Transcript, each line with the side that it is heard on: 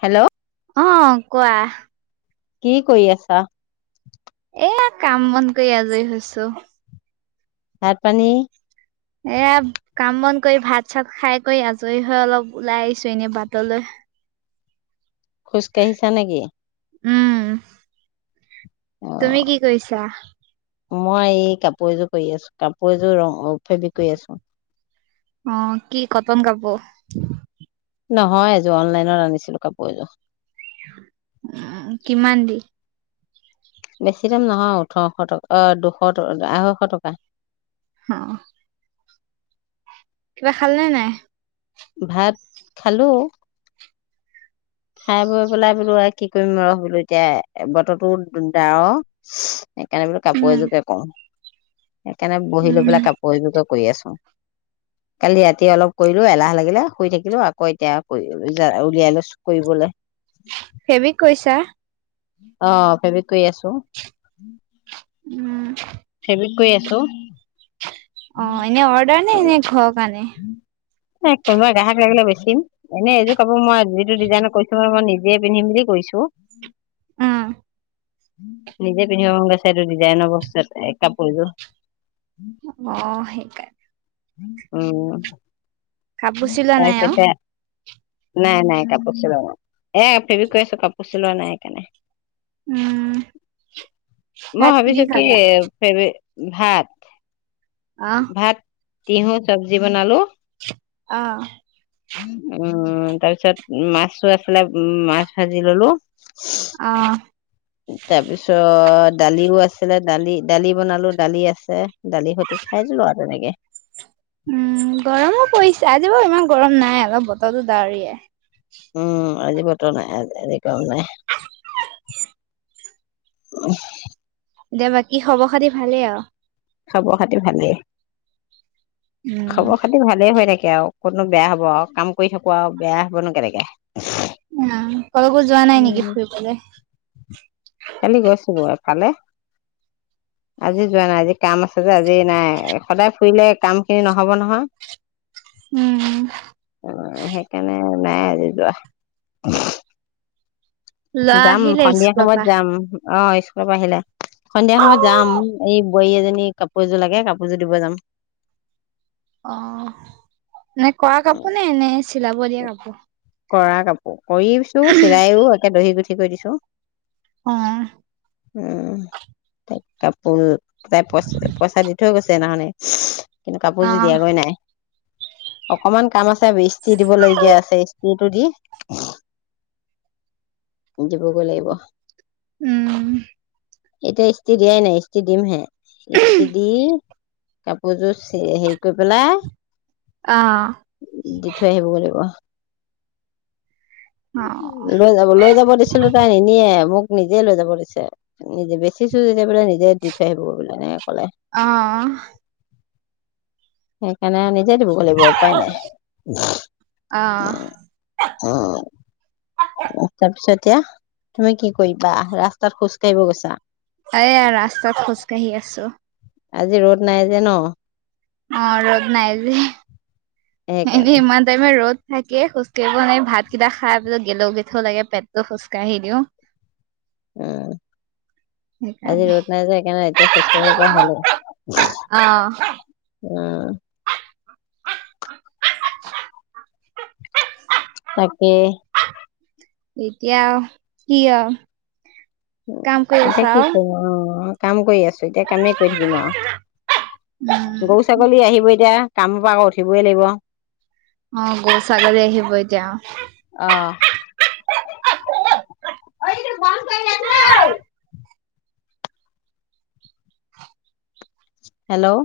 left: Hello
right: অ কোৱা।
left: কি কৰি আছা
right: এয়া কাম বন কৰি আজৰি হৈছো।
left: ভাত পানী
right: এয়া কাম বন কৰি ভাত চাত খাই কৰি আজৰি হৈ অলপ ওলাই আহিছোঁ এনে বাটলৈ।
left: খোজ কাঢ়িছা নেকি
right: উম।
left: অ
right: তুমি কি কৰিছা?
left: মই এই কাপোৰ এযোৰ কৰি আছো কাপোৰ এযোৰ ৰং অ - ফেব্ৰিক কৰি আছো।
right: অ' কি কটন কাপোৰ?
left: নহয় এযোৰ অনলাইনত আনিছিলোঁ কাপোৰ এযোৰ।
right: উ কিমান দি
left: বেছি দাম নহয় ওঠৰশ ট অ দুশ ট - আঢ়ৈশ টকা।
right: হম। কিবা খালনে নে নাই।
left: ভাত খালোঁ। খাই বৈ পেলাই বোলোঁ আৰু কি কৰিম ৰহ বোলো এতিয়া বতৰটো ডাৱৰ সেইকাৰণে বোলো কাপোৰ
right: উম
left: এযোৰকে কও। সেইকাৰণে বহি লৈ
right: উম
left: পেলাই কাপোৰ এযোৰকে কৰি আছো। কালি ৰাতি অলপ কৰিলোঁ এলাহ লাগি গিলে শুই থাকিলো। আকৌ এতিয়া [unintelligible] উলিয়াই লৈছোঁ কৰিবলে।
right: ফেৱিক কৰিছা?
left: অ' ফেৱিক কৰি আছোঁ।
right: উম।
left: ফেব্ৰিক কৰি আছোঁ।
right: অ এনে অৰ্ডাৰ নে এনে ঘৰৰ কাৰণে।
left: এ কোনোবাই গ্ৰাহক লাগিলে বেছিম। এনেই এইযোৰ কাপোৰ মই যিটো ডিজাইনত কৰিছোঁ মই নিজে পিন্ধিম বুলি কৰিছোঁ।
right: উম।
left: নিজে পিন্ধিব মন গৈছে এইটো ডিজাইনৰ বস্তু এই কাপোৰযোৰ।
right: অ সেইকাৰণে
left: উম।
right: কাপোৰ চিলোৱা নাই
left: তাৰপিছত
right: আৰু
left: এতিয়া নাই নাই কাপোৰ চিলোৱা নাই। এ ফেৱিক কৰি আছো কাপোৰ চিলোৱা নাই সেইকাৰণে।
right: উম ভাত
left: মই
right: দি
left: ভাবিছোঁ কি
right: খালা
left: এ ফেবিক।
right: অ
left: ভাত ভাত। তিহু চব্জি বনালো।।
right: অ
left: উম। উম। তাৰ পিছত মাছো আছিলে। উম মাছ ভাজি ললো।
right: অ'।
left: তাৰপিছত। দালিও আছিলে দালি-দালি বনালো দালি আছে দালি সৈতে খাই দিলো আৰু তেনেকে।
right: উম, গৰমো পৰিছে আজি বাৰু ইমান গৰম নাই অলপ বতৰটো দাৱৰিয়া।
left: উম, আজি বতৰ নাই আজি কাম নাই। উম।
right: এতিয়া বাকী খবৰ খাতি ভালেই আৰু?
left: খাবৰ খাতি ভালেই।
right: উম।
left: খবৰ খাতি ভালে হৈ থাকে। আৰু মনতো বেয়া হব আৰু কাম কৰি থাকো আৰু বেয়া হ'বনো কেনেকে।
right: উ, কলৈকো যোৱা নাই নেকি
left: উম
right: ফুৰিবলে?
left: ফালে আজি যোৱা নাই আজি। কাম আছে যে আজি নাই সদায় ফুৰিলে কাম খিনি নহব নহয়।
right: উম,
left: অ', সেইকাৰণে নাই আজি যোৱা।
right: ল'ৰা
left: যাম,
right: আহিলে
left: সন্ধিয়া
right: স্কুলৰ
left: সময়ত
right: পৰা।
left: যাম। অ, স্কুলৰ পৰা আহিলে সন্ধিয়া সময়ত যাম এই বোৱাৰী এজনী কাপোৰ এযোৰ লাগে কাপোৰযোৰ দিব যাম।
right: অ' নে কোৱা কাপোৰ এনে চিলাব দিয়া কাপোৰ।
left: কৰা কাপোৰ। কৰিছো চিলাইও একে দহি গুঠি। কৰি দিছো।
right: অ',
left: উম, ত। কাপোৰ তাই পইচ, পইচা দি থৈ গৈছে। সেইদিনা খনি। কিন্তু কাপোৰযোৰ
right: অ',
left: দিয়াগৈ নাই। অকমান কাম আছে, বেছ। টো দি। দিবগৈ লাগিব।
right: উম,
left: এতিয়া ইস্ত্ৰি দিয়াই নাই। ইস্ত্ৰি দিম হে, ইস্তি দি কাপোৰযোৰ হেৰি কৰি পেলাই।
right: অ',
left: দি থৈ আহিব লাগিব।
right: অ'।
left: লৈ যাব লৈ যাব দিছিলো, তাই নিনিয়ে মোক। নিজে লৈ যাব লৈছে নিজে বেচিছো যেতিয়া বোলে নিজে দি থৈ আহিব বোলে। এনে।
right: আহ,
left: উম, সণে নিজে দিব লাগিব উপায় নাই।
right: অ',
left: তাৰপিছত এতিয়া তুমি কি কৰিবা ৰাস্তাত খোজ কাঢ়িব গৈছা।
right: এয়া ৰাস্তাত খোজ কাঢ়ি আছো।
left: আজি ৰ'দ নাই যে ন?
right: অ ৰদ নাই যে এ
left: সেইকাৰণে
right: ইিমান টোইমে ৰ'ত থাকে খোজ কঢ়িব নোৱাৰি ভাতকেইটা খাই পেলাই গেলো গেঠো লাগে পেটটো খোজকাঢ়ি দিও
left: উম আজি
right: সেইকাৰণে
left: ৰ'দ নাই যায় সেইকাৰণে এতিয়া খোজ কাঢ়িব পৰা হ'ল উ
right: আহ [inaudible]
left: তাকে
right: এতিয়া কি অ
left: এতিয়া কি ক অ কাম কৰি আছে এতিয়া কামেই কৰি থাকিম আৰু গৰু
right: উম
left: ছাগলী আহিব এতিয়া কামৰ পৰা আকৌ উঠিবই লাগিব
right: অ গৰু ছাগলী আহিব এতিয়া
left: অ হেল্ল'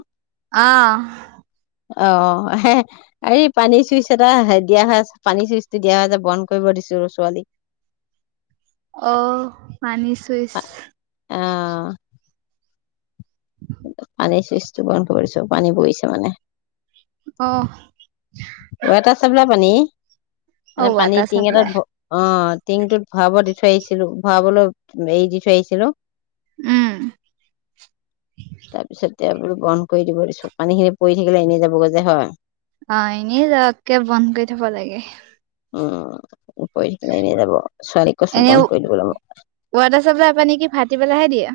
right: আহ
left: অ হে এই পানীৰ চুইচ এটা দিয়া হৈ পানী চুইচটো দিয়া হয় যে বন্ধ কৰিব দিছো ৰ ছোৱালীক
right: অ পানী ছুইছ
left: অ পানীৰ চুইচটো বন্ধ কৰিছো পানী বৈছে মানে
right: অ
left: এটা চাবলা পানী
right: অ
left: মানে পানী
right: ৱাটাৰ
left: টিং এটাত
right: চাপ্লাই
left: অ টিংটোত ভআব দি থৈ আহিছিলো ভোৱাবলৈ এই দি থৈ আহিছিলো
right: উম
left: তাৰপিছত তেতিয়া বোলো বন্ধ কৰি দিব দিছো পানী খিনি পৰি থাকিলে এনেই যাবগৈ যে হয়
right: অ এনেক বন্ধ কৰি থব লাগে
left: উমকনে এনেই যাব ছোৱালীক কৈছো
right: এনে
left: বন্ধ কৰি দিবলৈ মোক
right: ৱাটাৰচাপ্লাই পানি কি ভাত পেলাহে দিয়া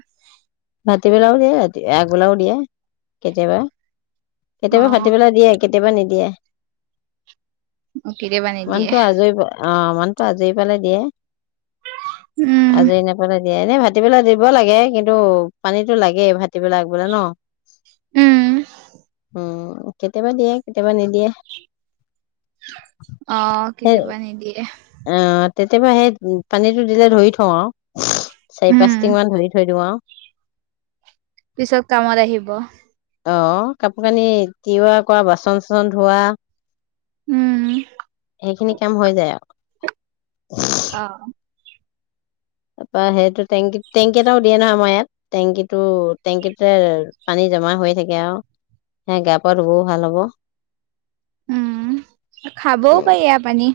left: ৰাতিবেলাও দিয়ে ৰাতি আগবেলাও দিয়ে কেতিয়াবা কেতিয়াবা
right: অ
left: ফাটিবেলা দিয়ে কেতিয়াবা নিদিয়ে
right: কেতিয়াবা নিদিয়ে
left: মানুহটো আজৰি অ মনতো আজৰি পালে দিয়ে
right: উম
left: আজৰি নাপালে দিয়া নে ভাল কাটি পেলাই দিব লাগে কিন্তু পানীতো লাগেই ভাটিবেলাক বোলে ন
right: উম
left: উম কেতিয়াবা দিয়ে কেতিয়াবা নিদিয়ে
right: অ কেতিয়াবা নিদিয়ে
left: আহ তেতিয়াবা সেই পানীটো দিলে ধৰি থওঁ আৰু চাৰি
right: উম
left: পাঁচটিঙ মান ধৰি থৈ দিওঁ আৰু
right: পিছত কামত আহিব
left: অ কাপোৰ কানি তিওৱা কৰা বাচন চাচন ধোৱা
right: উম
left: সেইখিনি কাম হৈ যায় আৰু
right: অ
left: তাৰপৰা সেইটো টেং টেংকি এটাও দিয়ে ন আমাৰ ইয়াত টেংকিটো টেংকিতে পানী জমা হৈ থাকে আৰু সেই গা পা ধুবও ভাল হব
right: উম খাবও
left: উম,
right: পাৰি আৰু পানী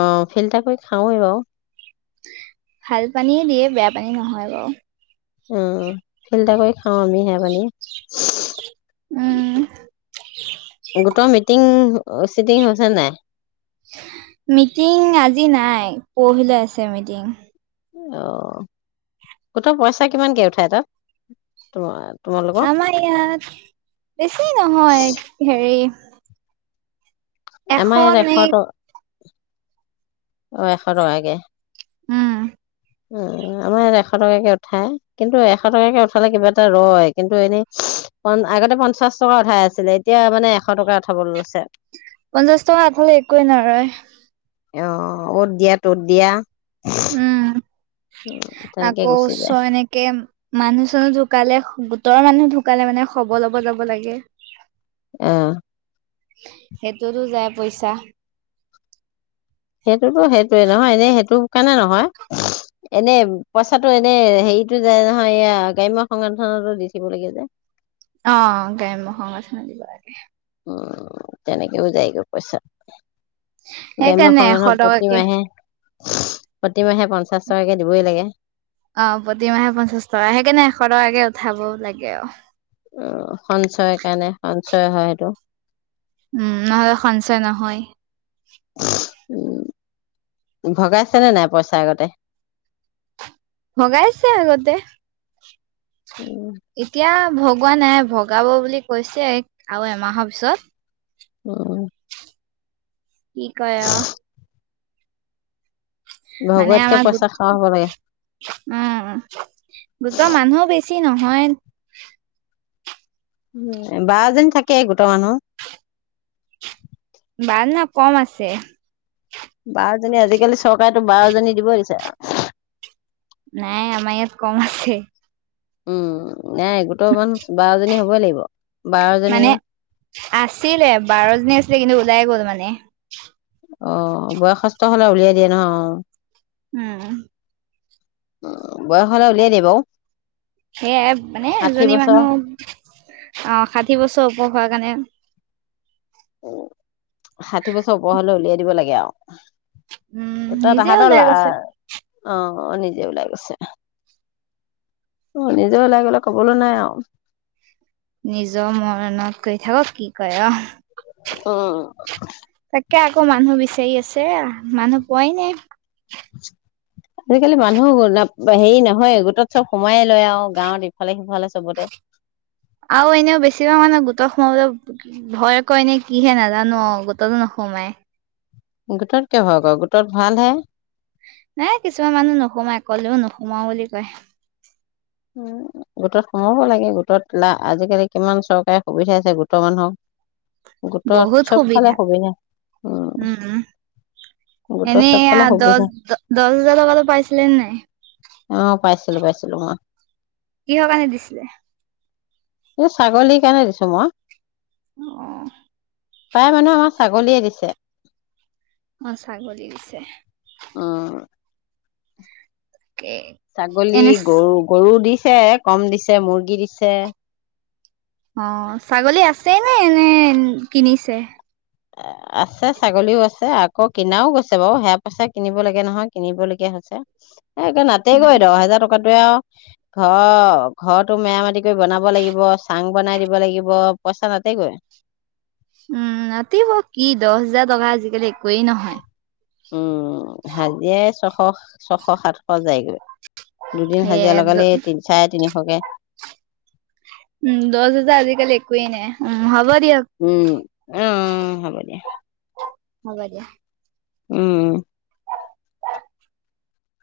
left: অ ফিল্টাৰ কৰি খাওৱে বাৰু
right: ভাল পানীয়ে দিয়ে বেয়া পানী নহয় বাৰু
left: উম ফিল্টাৰ কৰি খাওঁ আমি সেয়া পানী
right: উম,
left: গোটৰ মিটিং অ চিটিং হৈছে নাই
right: মিটিং আজি নাই পৰহিলৈ আছে মিটিং
left: অ গোটৰ পইচা কিমানকে উঠাই তাত তোমাৰ তোমালোকৰ?
right: আমাৰ ইয়াত বেছি নহয় হেৰি
left: আমাৰ ইয়াত এশ দহ। [unintelligible] অ এশ টকাকে।
right: উম
left: উ আমাৰ ইয়াত এশ টকাকে উঠাই কিন্তু এশ টকাকে উঠালে কিবা এটা ৰয়। কিন্তু এনেই আগতে পঞ্চাশ টকা উঠাই আছিলে এতিয়া মানে এশ টকা উঠাব লৈছে।
right: পঞ্চাশ টকা আপুনি একো নৰয়
left: আহ অ অ'ত দিয়া ত'ত দিয়া।
right: উম
left: উম, তেনেকে
right: আকৌ
left: গুচি
right: উচ্চ
left: যায়
right: এনেকে। মানুহ চানুহ ঢুকালে গোটৰৰ মানুহ ঢুকালে মানে খব লব যাব লাগে
left: আহ
right: সেইটোতো যায় পইচা।
left: সেইটোতো সেইটোয়ে নহয় এনে সেইটো কাৰণে নহয় এনে পইচাটো এনে হেৰিতটো যায় নহয় এ গ্ৰাম্য সংগঠনতো দি থিব লাগে যে।
right: অ গ্ৰাম্যসংগঠনতো দিব লাগে
left: উম তেনেকেও যায়গৈ পইচা।
right: সেইকাৰণে এশ টকাকে।
left: প্ৰতিমাহে পঞ্চাশ টকাকে দিবই লাগে।
right: অ প্ৰতিমাহে পঞ্চাশ টকা সেইকাৰণে এশ টকাকে উঠাব লাগে আৰু।
left: উ সঞ্চয় কাৰণে সঞ্চয় হয় সেইটো।
right: উম নহ'লে সঞ্চয় নহয়।
left: উ ভগাইছেনে নাই পইচা আগতে।
right: ভগাইছে আগতে
left: উম,
right: এতিয়া ভগোৱা নাই ভগাব বুলি কৈছে আৰু এমাহৰ পিছত।
left: অহ
right: কি কৰে আৰু। মানে
left: ভগোৱাতকে
right: আমাৰ
left: পইচা
right: গোট
left: খৰচ
right: উ
left: হ'ব লাগে।
right: গোট মানুহ বেছি। বেছি নহয়।
left: উ বাৰজন থাকে গোট মানুহ।
right: বাৰ নাই কম আছে।
left: বাৰজনী আজিকালি চৰকাৰেতো বাৰ জনী দিব দিছে।
right: নাই আমাৰ ইয়াত কম আছে।
left: উম নাইগোট মান বাৰজনী হ'বই লাগিব বাৰজনী
right: মানে আছিলে বাৰ জনী আছিলে কিন্তু ওলাই গ'ল মানে। নে
left: অ বয়সস্থ হ'লে উলিয়াই দিয়ে নহয় অ।
right: উম
left: অ বয়স হ'লে উলিয়াই দেই বাৰু
right: সেয়াই মানে
left: ষাঠি
right: এজনী
left: বছৰ
right: মানুহ ষাঠি বছৰ ওপৰ। যোৱা কাৰণে
left: উ ষাঠি বছৰ ওপৰ হলে উলিয়াই দিব লাগে আৰু
right: উম
left: তেতিয়া
right: নিজে
left: তাহাঁতৰ
right: ওলাই
left: লা
right: গৈছে
left: অ অ নিজে ওলাই গৈছে অ নিজে ওলাই গলে কবলৈ নাই আৰু
right: নিজৰ মনত কৰি থাক কি কয়
left: উঅ
right: কে আকৌ মানুহ বিচাৰি আছে মানুহ পোৱাই নাই
left: আজিকালি মানুহ হল নহয় গোটত চব সোময়ে লয় আৰু গাঁৱত ইফালে সিফালে চবতে
right: আৰু এনেও বেছি ভাগ মানে গোটত সোমল ভয় কয় এনে কিহে নাজানো গোটতো নসোমাই
left: গোটত কিয় ভয়ক গোটত ভাল হে
right: নাই কিছুমান মানুহ নোসোমায় অকলেও নোসোমাও বুলি কয়
left: গোটত সোমাব লাগে গোটত লাভ আজিকালি কিমান চৰকাৰে সুবিধাছে গোটৰ মানুহক গোটত
right: বহুত
left: চবফালে
right: সুবিধা উম
left: গোটৰ
right: এনেইয়া
left: চবফালে
right: দহ
left: সুবিধা
right: দহ হাজাৰ টকাতো পাইছিলে নাই
left: অ পাইছিলো পাইছিলো মই
right: কিহৰ কাৰণে দিছিলে
left: এই ছাগলীৰ কাৰণে দিছো মই
right: অ
left: তাৰ মানুহেৰ আমাৰ ছাগলীয়ে দিছে।
right: অ' ছাগলীয়ে দিছে।
left: অ'। ছাগলী
right: এনে
left: গৰু গৰু দিছে। দিছে কম দিছে মুৰ্গী দিছে।
right: অ' ছাগলী আছেই নে নে কিনিছে?
left: আছে ছাগলীও আছে আকৌ কিনাও গৈছে বাৰু সেয়া পইচা কিনিব লাগে নহয়। কিনিবলগীয়া হৈছে। এ একে
right: অ
left: নাইগৈ দহ হাজাৰ টকা। কটে [inaudible] আৰু ঘৰ ঘৰটো মেৰামতি কৰি বনাব, লাগিব চাং বনাই দিব লাগিব পইচা নাটেগৈ
right: উম নাতিব কি দহ হোজাৰ টকা আজিকালি একোৱেই নহয়।
left: উম হাজে ছশ ছশ সাতশ যায়গৈ। দুদিন হাজিৰা
right: সেয়ে
left: লগালে এই তিনি চাৰে তিনিশ। ছাগে।
right: উম দহ হাজাৰ আজিকালি একোৱেই নাই উ হ'ব দিয়ক।
left: উম উম হ'ব দিয়া
right: হ'ব দিয়া।
left: উম।